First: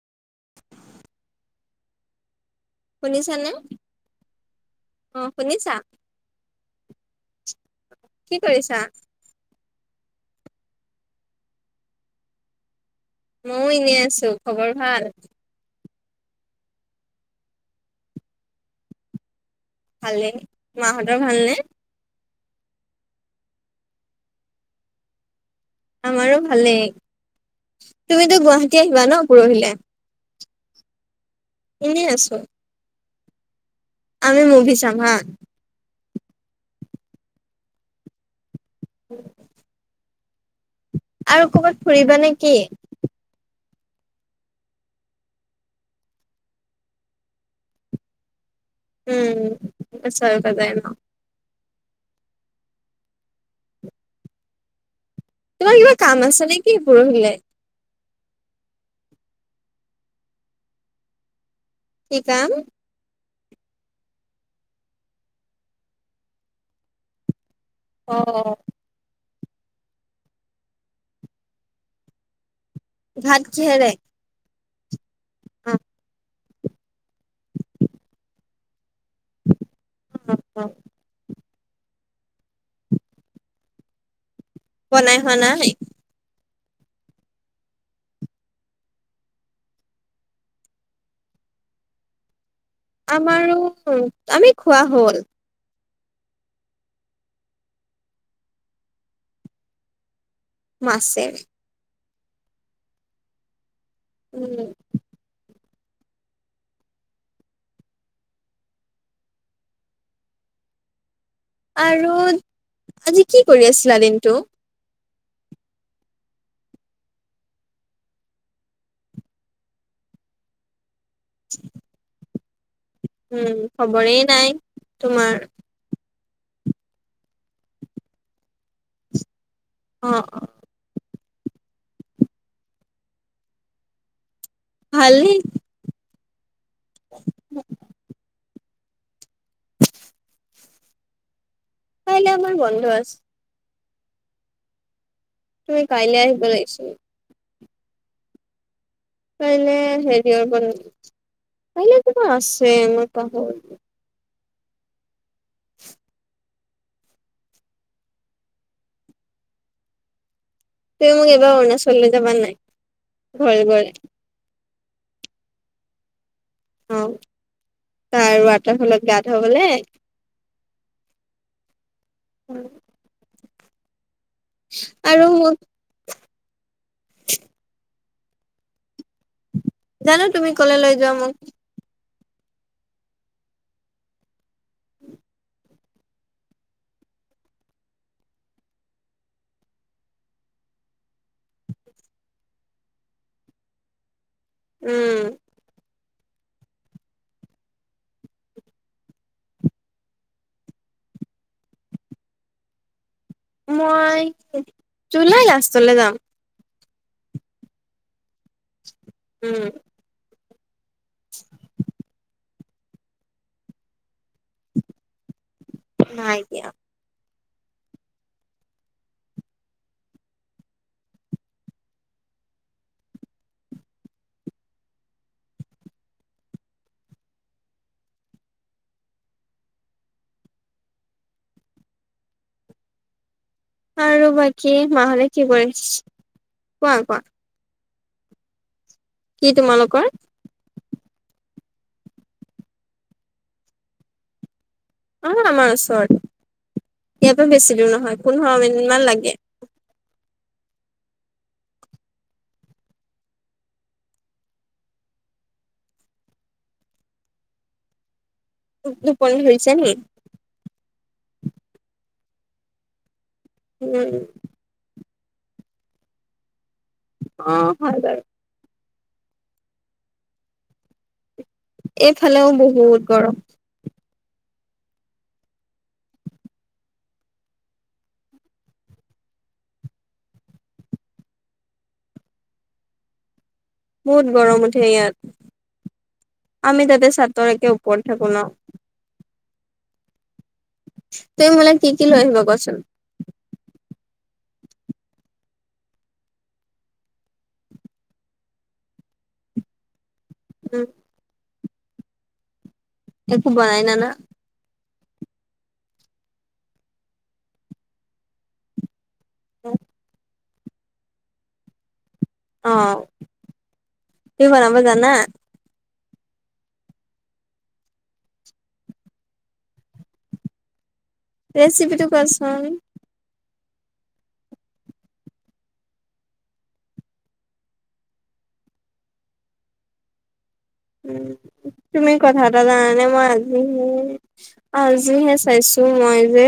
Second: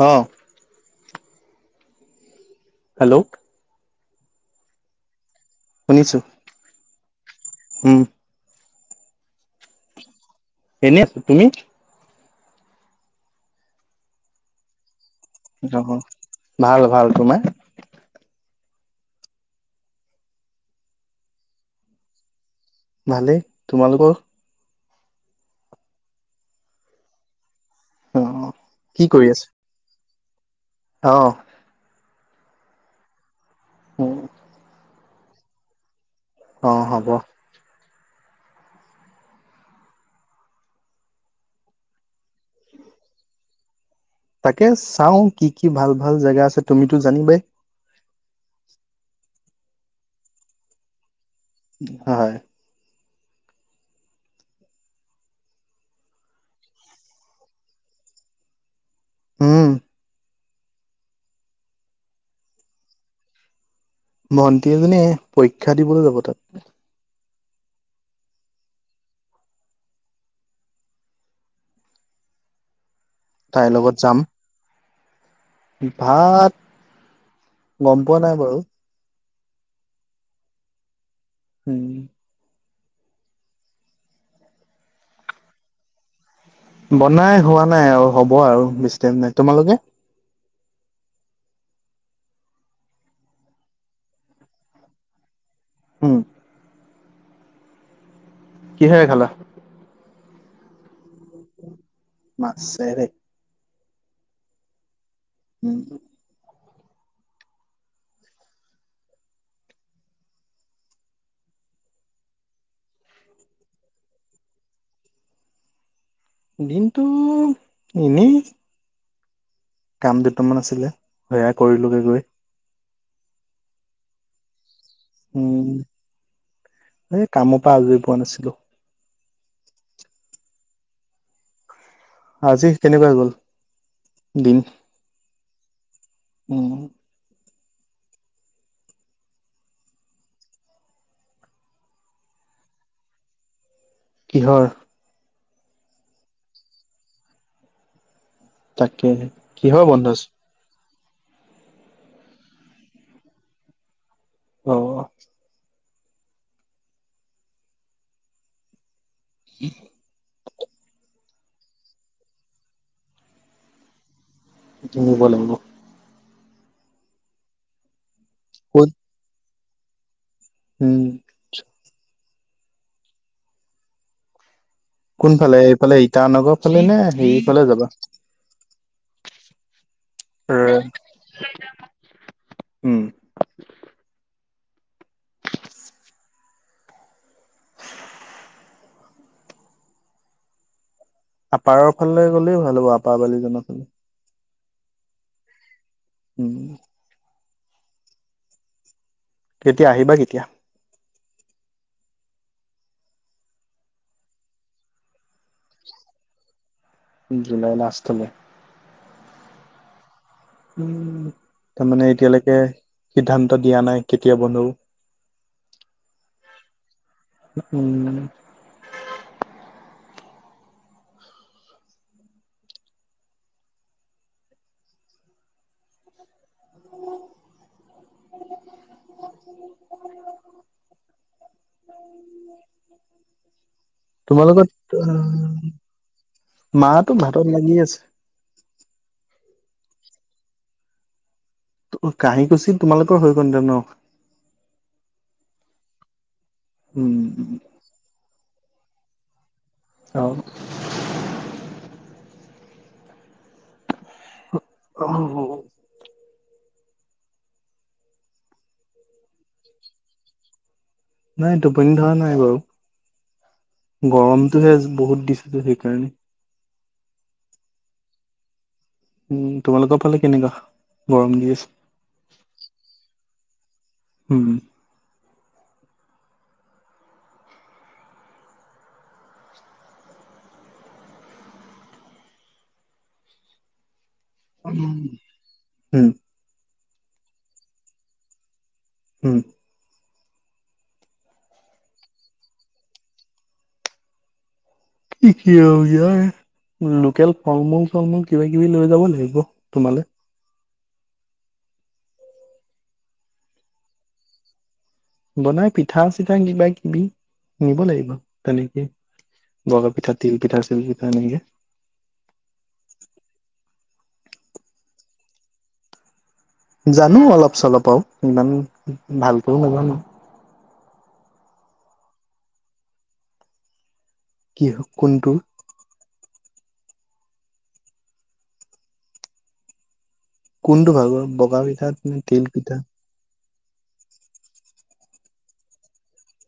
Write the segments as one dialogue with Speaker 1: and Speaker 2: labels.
Speaker 1: হ
Speaker 2: [inaudible]
Speaker 1: হেল্ল'
Speaker 2: শুনিছানে অ শুনিছা
Speaker 1: শুনিছো উম
Speaker 2: কি কৰিছা
Speaker 1: এনে আছো তুমি
Speaker 2: মইয়ও এনে আছো খবৰ ভাল
Speaker 1: অ ভাল ভাল তোমাৰ
Speaker 2: ভালে মাহঁতৰ ভালনেে
Speaker 1: ভালেই তোমালোকৰ
Speaker 2: আমাৰো ভালেই
Speaker 1: অ
Speaker 2: তুমিতো গুৱাহাটী
Speaker 1: কি
Speaker 2: আহিবা ন
Speaker 1: কৰি আছা
Speaker 2: পৰহিলে
Speaker 1: অ
Speaker 2: এনেই আছো আমি মুভি চাম হা
Speaker 1: অ হ'ব
Speaker 2: উ আৰু কৰ'বাত ফুৰিবা নে কি
Speaker 1: তাকে চাও কি কি ভাল ভাল জেগা আছে তুমিতো জানিবাই
Speaker 2: উমছাল কদ ন [unintelligible]
Speaker 1: হয়
Speaker 2: তোমাৰ কিবা কাম আছে নেকি পৰহিলৈ
Speaker 1: হম
Speaker 2: কি কাম
Speaker 1: মন্ত্ৰী এজনী পৰীক্ষা দিবলৈ যাব তাত
Speaker 2: অ অ ঘাট
Speaker 1: তাইৰ
Speaker 2: চেহেৰে
Speaker 1: লগত
Speaker 2: [unintelligible]
Speaker 1: যাম ভাত গম পোৱা নাই বাৰু
Speaker 2: উ অ
Speaker 1: উম
Speaker 2: ব নাই হোৱা না
Speaker 1: বনাই হোৱা নাই আৰু হ'ব আৰু বেছি টাইম নাই তোমালোকে
Speaker 2: আমাৰো [unintelligible] আমি খোৱা হ'ল
Speaker 1: হম কি হয় [unintelligible] খালা
Speaker 2: মাছে
Speaker 1: মাছেৰে
Speaker 2: উম
Speaker 1: উম
Speaker 2: আৰু আজি কি কৰি আছিলা দিনটো
Speaker 1: দিনতটো এনেই কাম দুটামান আছিলে সেয়াাই কৰিলোগে গৈ
Speaker 2: উম খবৰেই নাই তোমাৰ
Speaker 1: উম এই কামৰ পৰা আজৰি পোৱা নাছিলো
Speaker 2: অ অ
Speaker 1: আজি কেনেকুৱা গল দিন
Speaker 2: ভাল ন
Speaker 1: উম
Speaker 2: অ তাইে আমাৰ বন্ধ আছে
Speaker 1: কিহৰ
Speaker 2: তুমি কাইলৈ আহ বাৰাইছ [unintelligible]
Speaker 1: তাকে
Speaker 2: কাইলে
Speaker 1: কিহৰ বন্ধজ
Speaker 2: হেৰি বনাম কাইলৈয় কিবা আছে মই পাহৰিলো।
Speaker 1: অহ উম।
Speaker 2: তেওঁক এইবাৰ অৰুণাচললৈ যাবানে নাই ঘৰে ঘৰে
Speaker 1: কিনিব লাগিব।
Speaker 2: অহ তাৰ
Speaker 1: ক'ত
Speaker 2: ৱাটাৰফলত গা ধুৱাবলে।
Speaker 1: উম।
Speaker 2: উম মোক
Speaker 1: কোনফালে এইফালে ইটানগৰ ফালে নে হেৰিফলে যাবা।
Speaker 2: নজাঁনো তুমি কলৈ লৈ যোৱা মোক।
Speaker 1: উম। আপাৰৰ ফালে গ'লে ভাল হ'ব আপাৰৰ বালিজনৰ ফালে
Speaker 2: উম।
Speaker 1: উম। কেতিয়া আহিবা কেতিয়া।
Speaker 2: মই জুলাই লাষ্টলৈ যাম
Speaker 1: জুলাই লাষ্টলৈ
Speaker 2: উম।
Speaker 1: উ তাৰমানে এতিয়ালৈকে সিদ্ধান্ত দিয়া নাই কেতিয়া বন্ধ হ'ব।
Speaker 2: নাই দিয়া।
Speaker 1: উম। [inaudible] [inaudible] [inaudible]
Speaker 2: আৰু
Speaker 1: তোমাৰাল
Speaker 2: বাকী
Speaker 1: লগত
Speaker 2: মাহঁতে কি কৰিছে কোৱা
Speaker 1: মাহতটো
Speaker 2: কোৱা
Speaker 1: ভাতত লাগি আছে।
Speaker 2: কি তোমালোকৰ
Speaker 1: কাঁহী কুছি তোমালোকৰ হৈ কনতে ন
Speaker 2: অ আমাৰ ওচৰত
Speaker 1: উম
Speaker 2: ইযায় পৰা বেছি দূৰ নহয় পোন্ধৰ মিনিট মান লাগে।
Speaker 1: অ অহ।
Speaker 2: সোৱ টোপনি ধৰিছে নেকি।
Speaker 1: নাই টোপনি ধৰা নাই বাৰু
Speaker 2: উম
Speaker 1: গৰমতটোহে বহুত। দিছটো সেইকাৰণে
Speaker 2: অ হয় বাৰু।
Speaker 1: উম তোমালোকৰ ফালে কেনেকুৱা গৰম দি আছে
Speaker 2: এইফালেও বহুত গৰম
Speaker 1: হম।
Speaker 2: বহুত গৰম উঠে
Speaker 1: উম
Speaker 2: ইয়াত আমি তাতে চাটৰ একে ওপৰত থাকো ন
Speaker 1: হম।
Speaker 2: তুমি মোলৈ কি কি লৈ আহিবা কচোন।
Speaker 1: কি কি ই [unintelligible] লোকেল ফল মূল চল মূল কিবা কিবি লৈ যাব লাগিব তোমালে।
Speaker 2: উম। একো বনাই নাই
Speaker 1: বনাই পিঠা চিৰা কিবা কিবি নিব লাগিব তেনেকে। বগা পিঠা তিল পিঠা চিল পিঠা এনেকে
Speaker 2: অ তুমি বনবা জানা।
Speaker 1: জানো অলপ চলপ আৰু ইমান ভালকৈ নাজানো।
Speaker 2: ৰেচিপিটো কোৱাচন।
Speaker 1: কি হ'ল কোনটো কোনটো
Speaker 2: উ
Speaker 1: ভাগৰ বগা পিঠা
Speaker 2: তুমি
Speaker 1: নে
Speaker 2: কথা
Speaker 1: তিল
Speaker 2: এটা
Speaker 1: পিঠা
Speaker 2: জানানে মই আজিহে পাহৰিছো। আজিহে চাইছোঁ মই যে,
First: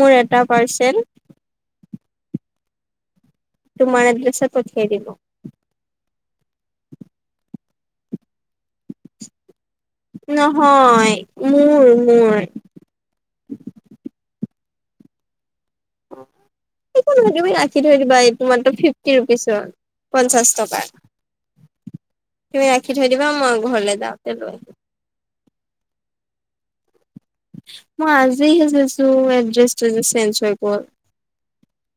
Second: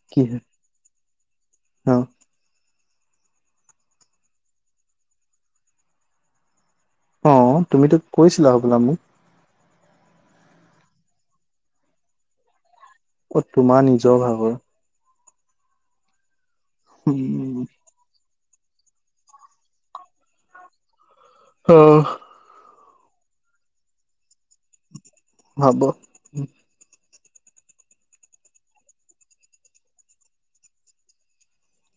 Speaker 2: মোৰ
Speaker 1: কি
Speaker 2: এটা
Speaker 1: হয়
Speaker 2: পাৰ্চেল
Speaker 1: অ'
Speaker 2: তোমাৰ এদৰেচত পঠিয়াই দিম।
Speaker 1: অ তুমিতো কৈছিলা হ'বলা মোক।
Speaker 2: নহয় মোৰ মোৰ।
Speaker 1: অ' তোমাৰ নিজৰ ভাগৰ।
Speaker 2: একো
Speaker 1: উম
Speaker 2: নহয় তুমি ৰাখি থৈ দিবা। তোমাৰতাত ফিফটি ৰুপিছৰ পঞ্চাছ টকা।
Speaker 1: অ'।
Speaker 2: ৰাখি থৈ দিবা মই ঘৰলৈ যাওঁতে লৈ আহিম।
Speaker 1: হব।
Speaker 2: মই আজি হে চাইছো এড্ৰেছটো যে চেঞ্জ হৈ গ'ল।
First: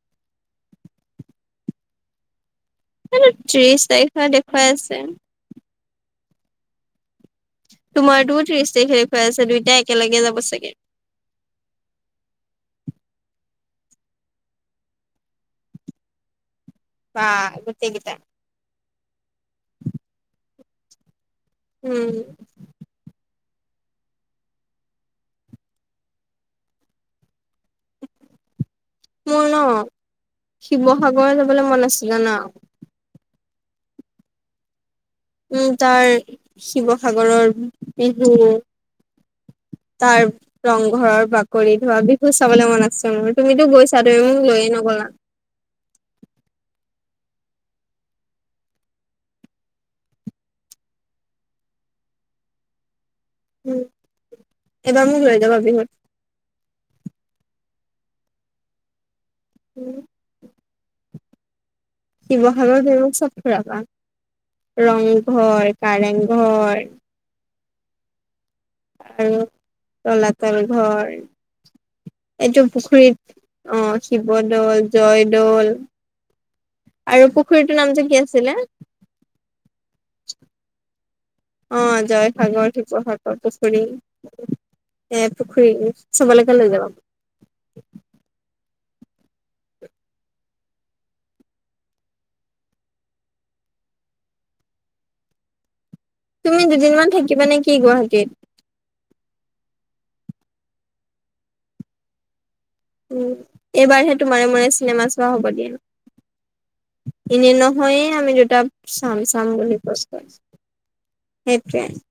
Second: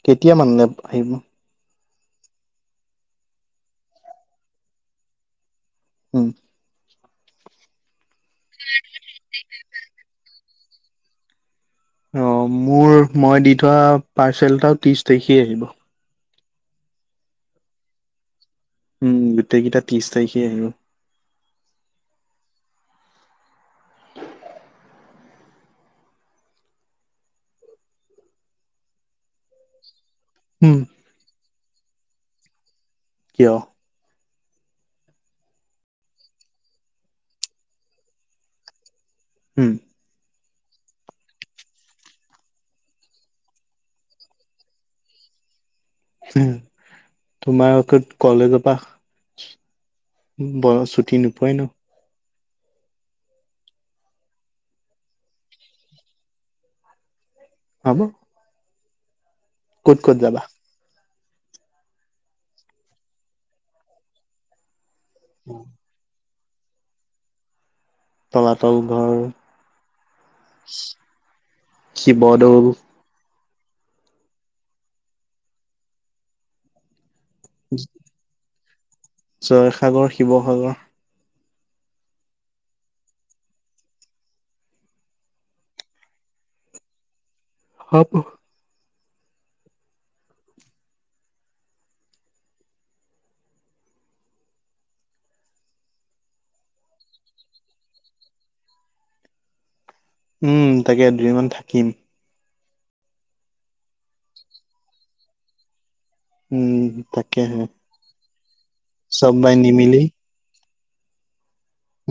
Speaker 1: কেতিয়া মানে আহিব?
Speaker 2: ত্ৰিশ তাৰিখে দেখুৱাই আছে।
Speaker 1: উম।
Speaker 2: তোমাৰতোও ত্ৰিশ তাৰিখ দেখুৱাই আছে দুইটাই একেলগে যাব চাগে।
Speaker 1: অ' মোৰ মই দি থোৱা পাৰ্চেলটা ত্ৰিশ তাৰিখে আহিব।
Speaker 2: বা গোতেই কেটা।
Speaker 1: উম গোটেই কেইটা ত্ৰিশ তাৰিখে আহিব
Speaker 2: উম। মোৰ ন
Speaker 1: উম
Speaker 2: শিৱসাগৰ যাবলৈ মন আছিলে জানা।
Speaker 1: কিয়?
Speaker 2: উম তাৰ শিৱসাগৰৰ বিহু
Speaker 1: উম
Speaker 2: তাৰ ৰংঘৰৰ বাকৰি ধোৱা বিহুত চাবলৈ মন আছে মোৰ তুমিতো গৈছা তুমি মোক লৈয়ে নগলা।
Speaker 1: তোমাৰ কলেজৰ পৰা ব ছুটি নপুৱাই ন।
Speaker 2: উ এবাৰ মোৰ লৈ যাবা বিহুত।
Speaker 1: হব। ক'ত ক'ত যাবা?
Speaker 2: শিৱসাগৰ তুমি মোক চব ফুৰাবা ৰংঘৰ কাৰেং ঘৰ।
Speaker 1: তলা
Speaker 2: আৰু তলাতল ঘৰ, এইটো
Speaker 1: শিৱদৌল
Speaker 2: পুখুৰীত আহ শিৱদৌল জয়দৌল। আৰু পুখুৰীটোৰ নাম যে কি আছিলে?
Speaker 1: জয়সাগৰ শিৱসাগৰ।
Speaker 2: অ জয়সাগৰ শিৱসাগৰ পুখুৰী। এ পুখুৰী চবলৈকে লৈ যাবা।
Speaker 1: হ'ব
Speaker 2: তুমি দুদিনমান থাকিবা নেকি গুৱাহাটীত?
Speaker 1: উম তাকে দুদিনমান থাকিম।
Speaker 2: উ এইবাৰহে তোমাৰে মূৰে চিনেমা চোৱা হ'ব দিয়া।
Speaker 1: উম
Speaker 2: এনে
Speaker 1: তাকেহে
Speaker 2: নহয়ে আমি দুটা চাম চাম
Speaker 1: চবাই
Speaker 2: বুলি
Speaker 1: নিমিলি
Speaker 2: প্ৰশ্ন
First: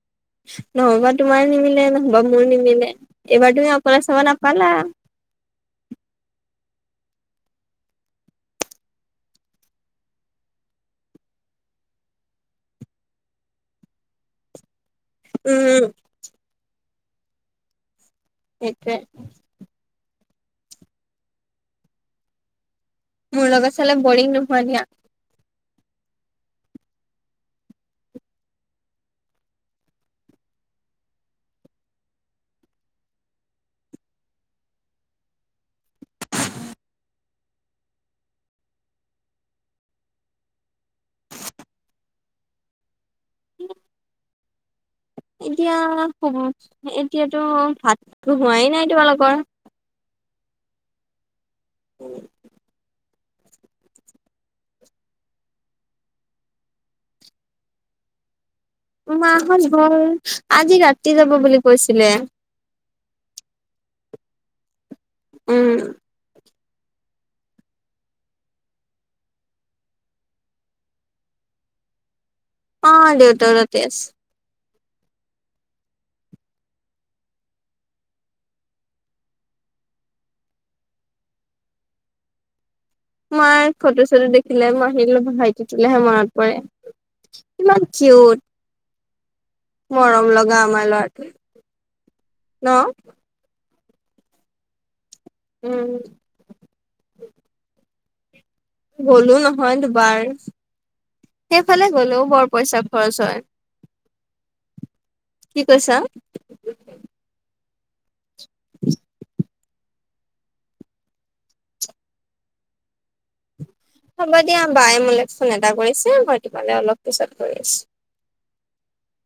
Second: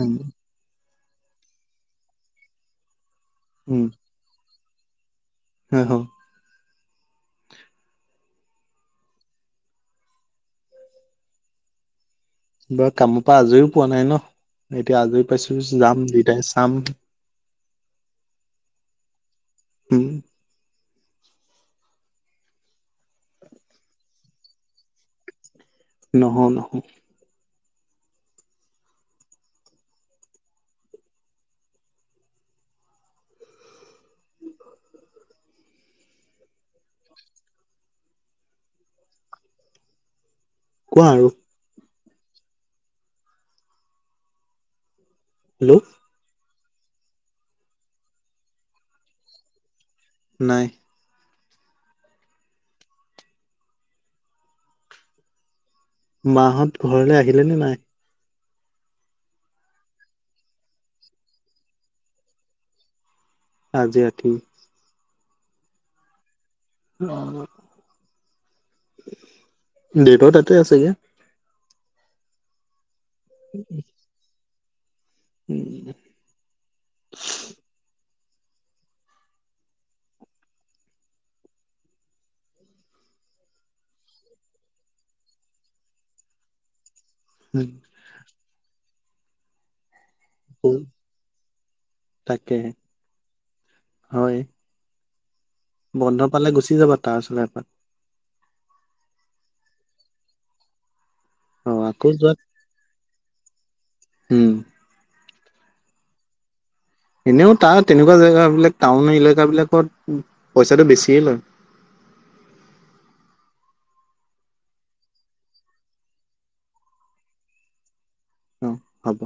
Speaker 1: উম
Speaker 2: নহবা তোমাৰ নিমিলে নহ'বা মোৰ নিমিলে। এবাৰ তুমি অকলে চাব নাপালা।
Speaker 1: হেল্ল বাৰু কামৰ পৰা আজৰিও পোৱা নাই ন এতিয়া আজৰি পাইছো
Speaker 2: উম
Speaker 1: যাম দুয়টাই চাম।
Speaker 2: সেইটোৱে।
Speaker 1: হম।
Speaker 2: মোৰ লগত চালে বৰিং নোহোৱা দিয়া।
Speaker 1: নহয়ও নহয়ও। কোৱা আৰু,
Speaker 2: উম! এতিয়া
Speaker 1: হেল্ল'
Speaker 2: [unintelligible] এতিয়াতো ভাত হোৱাই নাই তোমালোকৰ
Speaker 1: নাই।
Speaker 2: অ'
Speaker 1: মাহঁত ঘৰলে আহিলে নে নাই?
Speaker 2: মাহঁত গ'ল আজি ৰাতি যাব বুলি কৈছিলে।
Speaker 1: আজি ৰাতি,
Speaker 2: উম!
Speaker 1: অ' দেউতাও তাতে আছেগে।
Speaker 2: অ দেউতাও তাতে আছে।
Speaker 1: উম!
Speaker 2: মই ফটো চটো দেখিলে মই আহিলো ভাইটিটোলেহে মনত পৰে, ইমান কিউট মৰম লগা
Speaker 1: উম
Speaker 2: আমাৰ ল'ৰাটো
Speaker 1: তাকে
Speaker 2: ন
Speaker 1: হয়।
Speaker 2: উম
Speaker 1: বন্ধ পালে গুচি যাবা তাৰ ওচৰলৈ এপাক
Speaker 2: গ'লো নহয় দুবাৰ
Speaker 1: অ
Speaker 2: সেইফালে
Speaker 1: আকৌ
Speaker 2: গলেও বৰ পইচা খৰচ হয়।
Speaker 1: হম!
Speaker 2: কি কৈছা?
Speaker 1: এনেও তাৰ তেনেকুৱা জেগাবিলাক টাউন এলেকাবিলাক পইচাটো বেছিয়ে লয়।
Speaker 2: হ'ব দিয়া বায়ে মোলৈ ফোন এটা কৰিছে মই তোমালৈ অলপ পিছত কৰি আছো।
Speaker 1: অ হব।